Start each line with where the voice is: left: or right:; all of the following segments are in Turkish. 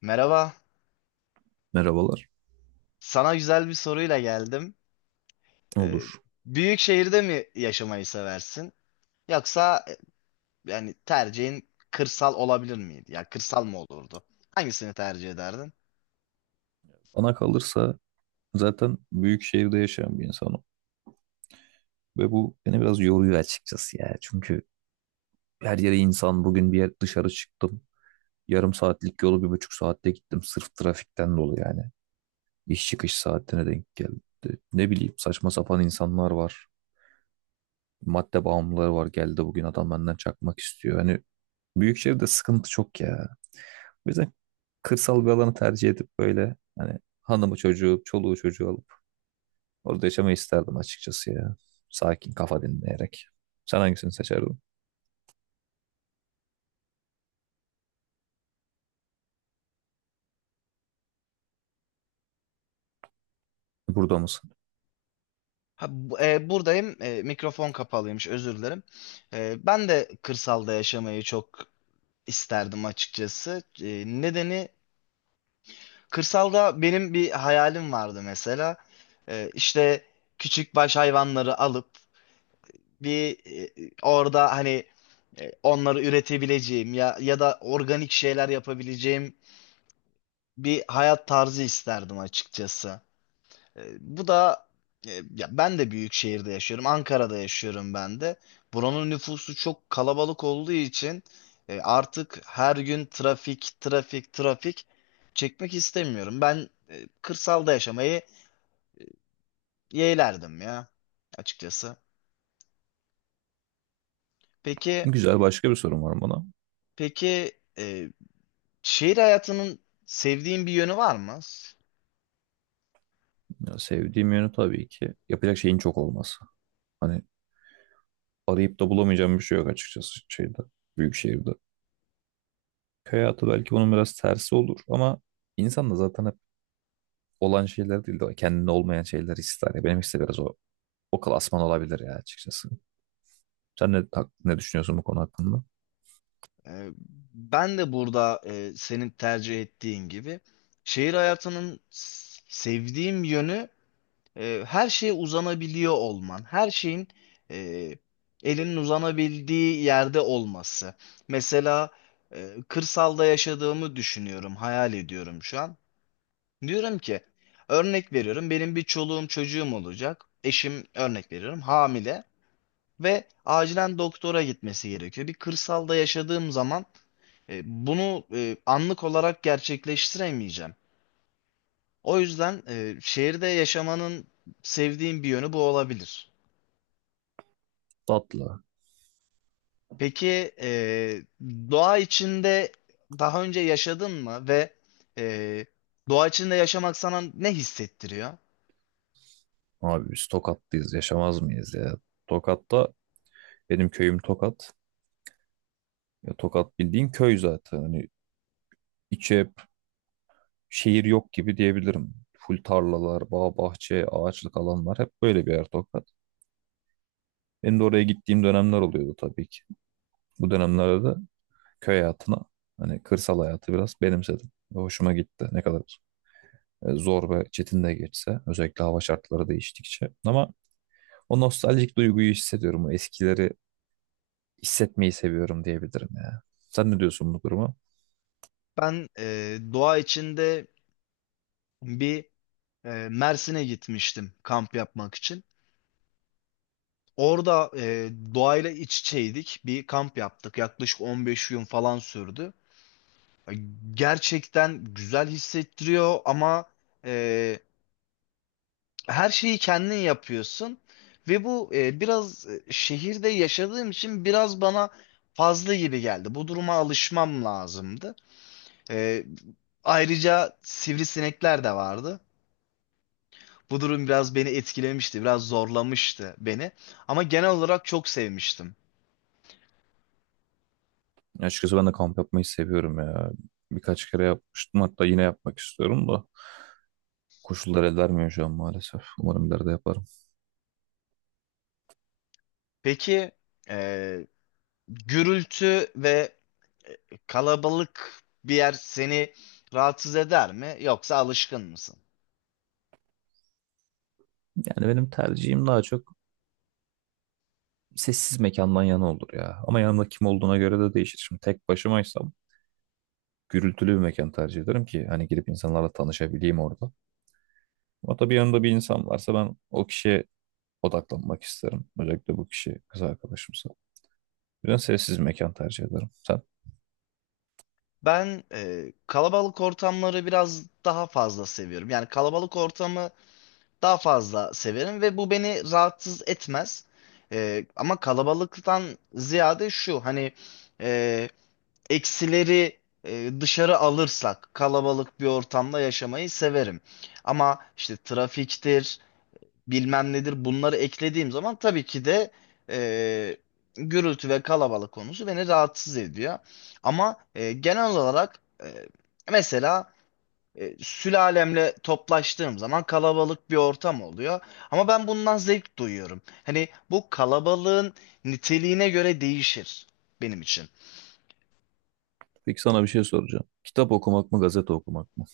left: Merhaba.
right: Merhabalar.
left: Sana güzel bir soruyla geldim. Ee,
right: Olur.
left: Büyük şehirde mi yaşamayı seversin? Yoksa yani tercihin kırsal olabilir miydi? Ya kırsal mı olurdu? Hangisini tercih ederdin?
right: Bana kalırsa zaten büyük şehirde yaşayan bir insanım. Ve bu beni biraz yoruyor açıkçası ya. Çünkü her yere insan bugün bir yer dışarı çıktım. Yarım saatlik yolu bir buçuk saatte gittim. Sırf trafikten dolayı yani. İş çıkış saatine denk geldi. Ne bileyim saçma sapan insanlar var. Madde bağımlıları var. Geldi bugün adam benden çakmak istiyor. Hani büyük şehirde sıkıntı çok ya. O yüzden kırsal bir alanı tercih edip böyle hani hanımı çocuğu, çoluğu çocuğu alıp orada yaşamayı isterdim açıkçası ya. Sakin kafa dinleyerek. Sen hangisini seçerdin? Burada mısın?
left: Ha, buradayım. Mikrofon kapalıymış. Özür dilerim. Ben de kırsalda yaşamayı çok isterdim açıkçası. Nedeni, kırsalda benim bir hayalim vardı mesela. İşte küçük baş hayvanları alıp bir orada hani onları üretebileceğim ya da organik şeyler yapabileceğim bir hayat tarzı isterdim açıkçası. Bu da ya ben de büyük şehirde yaşıyorum. Ankara'da yaşıyorum ben de. Buranın nüfusu çok kalabalık olduğu için artık her gün trafik, trafik, trafik çekmek istemiyorum. Ben kırsalda yaşamayı yeğlerdim ya açıkçası. Peki,
right: Güzel başka bir sorun var bana.
left: peki e, şehir hayatının sevdiğin bir yönü var mı?
right: Ya sevdiğim yönü tabii ki yapacak şeyin çok olması. Hani arayıp da bulamayacağım bir şey yok açıkçası şeyde, büyük şehirde. Köy hayatı belki bunun biraz tersi olur ama insan da zaten hep olan şeyler değil de kendine olmayan şeyler ister. Ya benim işte biraz o klasman olabilir ya açıkçası. Sen ne ne düşünüyorsun bu konu hakkında?
left: Ee, Ben de burada senin tercih ettiğin gibi şehir hayatının sevdiğim yönü, her şeye uzanabiliyor olman, her şeyin e, elinin uzanabildiği yerde olması. Mesela kırsalda yaşadığımı düşünüyorum, hayal ediyorum şu an. Diyorum ki, örnek veriyorum, benim bir çoluğum çocuğum olacak. Eşim, örnek veriyorum, hamile ve acilen doktora gitmesi gerekiyor. Bir kırsalda yaşadığım zaman bunu anlık olarak gerçekleştiremeyeceğim. O yüzden şehirde yaşamanın sevdiğim bir yönü bu olabilir.
right: Tatlı.
left: Peki doğa içinde daha önce yaşadın mı ve e, doğa içinde yaşamak sana ne hissettiriyor?
right: Abi biz Tokat'tayız yaşamaz mıyız ya? Tokat'ta. Benim köyüm Tokat. Ya Tokat bildiğin köy zaten. Hani içi hep şehir yok gibi diyebilirim. Full tarlalar, bağ bahçe, ağaçlık alanlar hep böyle bir yer Tokat. Benim de oraya gittiğim dönemler oluyordu tabii ki. Bu dönemlerde de köy hayatına hani kırsal hayatı biraz benimsedim. Ve hoşuma gitti. Ne kadar zor ve çetin de geçse özellikle hava şartları değiştikçe. Ama o nostaljik duyguyu hissediyorum. O eskileri hissetmeyi seviyorum diyebilirim ya. Sen ne diyorsun bu duruma?
left: Ben doğa içinde bir Mersin'e gitmiştim kamp yapmak için. Orada doğayla iç içeydik. Bir kamp yaptık. Yaklaşık 15 gün falan sürdü. Gerçekten güzel hissettiriyor ama e, her şeyi kendin yapıyorsun. Ve bu biraz şehirde yaşadığım için biraz bana fazla gibi geldi. Bu duruma alışmam lazımdı. E, Ayrıca sivrisinekler de vardı. Bu durum biraz beni etkilemişti, biraz zorlamıştı beni. Ama genel olarak çok sevmiştim.
right: Açıkçası ben de kamp yapmayı seviyorum ya. Birkaç kere yapmıştım hatta yine yapmak istiyorum da koşullar el vermiyor şu an maalesef. Umarım ileride yaparım.
left: Peki, Ee, gürültü ve e, kalabalık bir yer seni rahatsız eder mi yoksa alışkın mısın?
right: Yani benim tercihim daha çok sessiz mekandan yana olur ya. Ama yanımda kim olduğuna göre de değişir. Şimdi tek başımaysam gürültülü bir mekan tercih ederim ki hani girip insanlarla tanışabileyim orada. Ama tabii yanımda bir insan varsa ben o kişiye odaklanmak isterim. Özellikle bu kişi kız arkadaşımsa. O yüzden sessiz mekan tercih ederim. Sen?
left: Ben kalabalık ortamları biraz daha fazla seviyorum. Yani kalabalık ortamı daha fazla severim ve bu beni rahatsız etmez. Ama kalabalıktan ziyade şu hani e, eksileri dışarı alırsak kalabalık bir ortamda yaşamayı severim. Ama işte trafiktir, bilmem nedir bunları eklediğim zaman tabii ki de e, gürültü ve kalabalık konusu beni rahatsız ediyor. Ama genel olarak mesela sülalemle toplaştığım zaman kalabalık bir ortam oluyor. Ama ben bundan zevk duyuyorum. Hani bu kalabalığın niteliğine göre değişir benim için.
right: Peki sana bir şey soracağım. Kitap okumak mı, gazete okumak mı?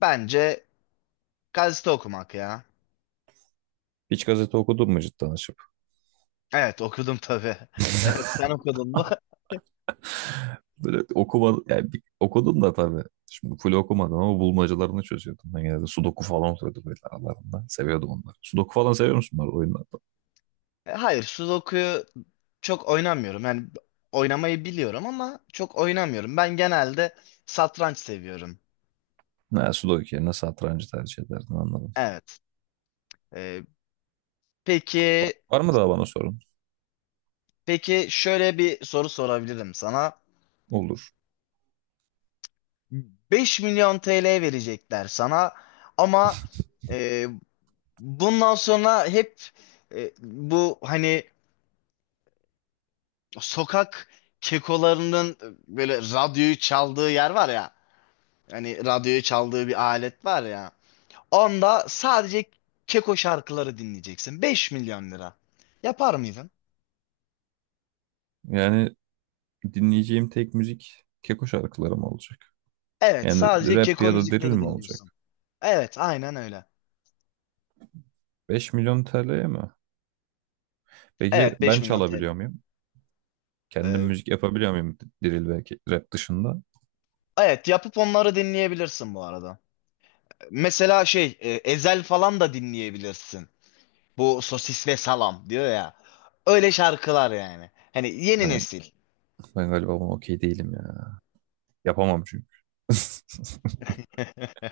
left: Bence gazete okumak ya.
right: Hiç gazete okudun mu cidden açıp?
left: Evet, okudum tabii. Evet, sen okudun mu?
right: Böyle okuma, yani okudum da tabii. Şimdi full okumadım ama bulmacalarını çözüyordum. Ben genelde sudoku falan oluyordu böyle aralarında. Seviyordum onları. Sudoku falan seviyor musun bunlar oyunlarda?
left: Hayır, sudoku çok oynamıyorum. Yani oynamayı biliyorum ama çok oynamıyorum. Ben genelde satranç seviyorum.
right: Ne, sudoku yerine satrancı tercih ederdim, anladım.
left: Evet. Ee, peki
right: Var mı daha bana sorun?
left: peki, şöyle bir soru sorabilirim sana.
right: Olur.
left: 5 milyon TL verecekler sana ama e, bundan sonra hep bu hani sokak kekolarının böyle radyoyu çaldığı yer var ya. Hani radyoyu çaldığı bir alet var ya. Onda sadece Keko şarkıları dinleyeceksin. 5 milyon lira. Yapar mıydın?
right: Yani dinleyeceğim tek müzik Keko şarkıları mı olacak?
left: Evet,
right: Yani
left: sadece
right: rap
left: Keko
right: ya da drill
left: müzikleri
right: mi
left: dinliyorsun.
right: olacak?
left: Evet, aynen öyle.
right: 5 milyon TL'ye mi? Peki
left: Evet, beş
right: ben
left: milyon
right: çalabiliyor
left: TL.
right: muyum? Kendim
left: Ee,
right: müzik yapabiliyor muyum drill ve rap dışında?
left: evet, yapıp onları dinleyebilirsin bu arada. Mesela şey, Ezel falan da dinleyebilirsin. Bu sosis ve salam diyor ya. Öyle şarkılar yani. Hani yeni
right: Ya ben,
left: nesil.
right: ben galiba buna okey değilim ya. Yapamam çünkü.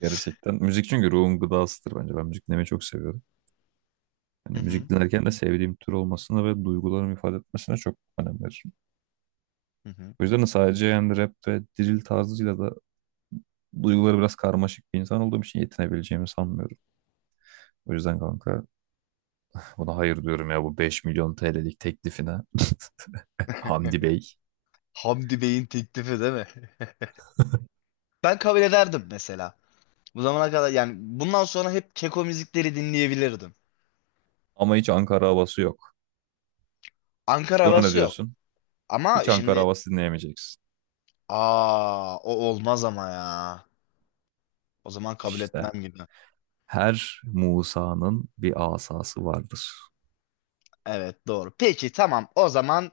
right: Gerçekten. Müzik çünkü ruhun gıdasıdır bence. Ben müzik dinlemeyi çok seviyorum.
left: Hı
right: Hani
left: hı,
right: müzik dinlerken de sevdiğim tür olmasına ve duygularımı ifade etmesine çok önem veririm.
left: hı hı.
right: O yüzden de sadece yani rap ve drill tarzıyla da duyguları biraz karmaşık bir insan olduğum için yetinebileceğimi sanmıyorum. O yüzden kanka buna hayır diyorum ya, bu 5 milyon TL'lik teklifine. Hamdi Bey.
left: Hamdi Bey'in teklifi değil mi? Ben kabul ederdim mesela. Bu zamana kadar yani bundan sonra hep keko müzikleri dinleyebilirdim.
right: Ama hiç Ankara havası yok.
left: Ankara
right: Buna ne
left: havası yok.
right: diyorsun? Hiç
left: Ama
right: Ankara
left: şimdi
right: havası dinleyemeyeceksin.
left: o olmaz ama ya. O zaman kabul
right: İşte
left: etmem gibi.
right: her Musa'nın bir asası vardır.
left: Evet, doğru. Peki tamam, o zaman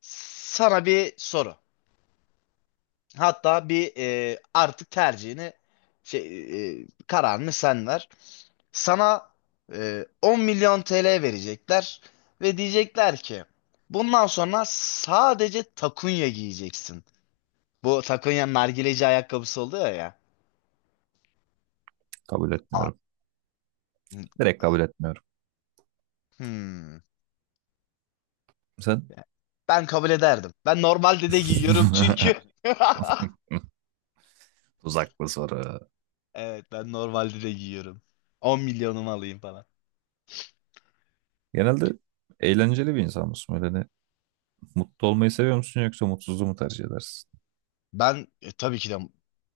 left: sana bir soru. Hatta artık tercihini şey, kararını sen ver. Sana 10 milyon TL verecekler ve diyecekler ki bundan sonra sadece takunya giyeceksin. Bu Sakonya'nın nargileci ayakkabısı oluyor ya.
right: Kabul etmiyorum. Direkt
left: A-
right: kabul etmiyorum.
left: Hmm.
right: Sen?
left: Ben kabul ederdim. Ben normalde de giyiyorum çünkü.
right: Tuzaklı soru.
left: Evet, ben normalde de giyiyorum. 10 milyonumu alayım falan.
right: Genelde eğlenceli bir insan mısın? Böyle hani mutlu olmayı seviyor musun yoksa mutsuzluğu mu tercih edersin?
left: Ben e, tabii ki de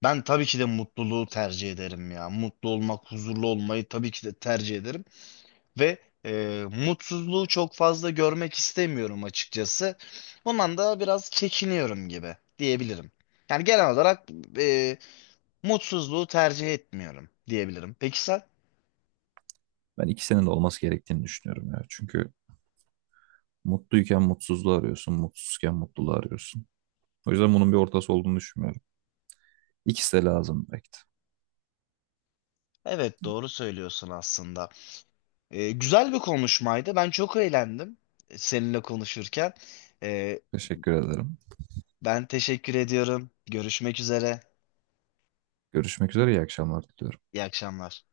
left: Ben tabii ki de mutluluğu tercih ederim ya. Mutlu olmak, huzurlu olmayı tabii ki de tercih ederim ve mutsuzluğu çok fazla görmek istemiyorum açıkçası. Bundan da biraz çekiniyorum gibi diyebilirim. Yani genel olarak e, mutsuzluğu tercih etmiyorum diyebilirim. Peki sen?
right: Ben ikisinin de olması gerektiğini düşünüyorum ya. Çünkü mutluyken mutsuzluğu arıyorsun, mutsuzken mutluluğu arıyorsun. O yüzden bunun bir ortası olduğunu düşünmüyorum. İkisi de lazım belki de.
left: Evet, doğru söylüyorsun aslında. Güzel bir konuşmaydı. Ben çok eğlendim seninle konuşurken. Ee,
right: Teşekkür ederim.
left: Ben teşekkür ediyorum. Görüşmek üzere.
right: Görüşmek üzere, iyi akşamlar diliyorum.
left: İyi akşamlar.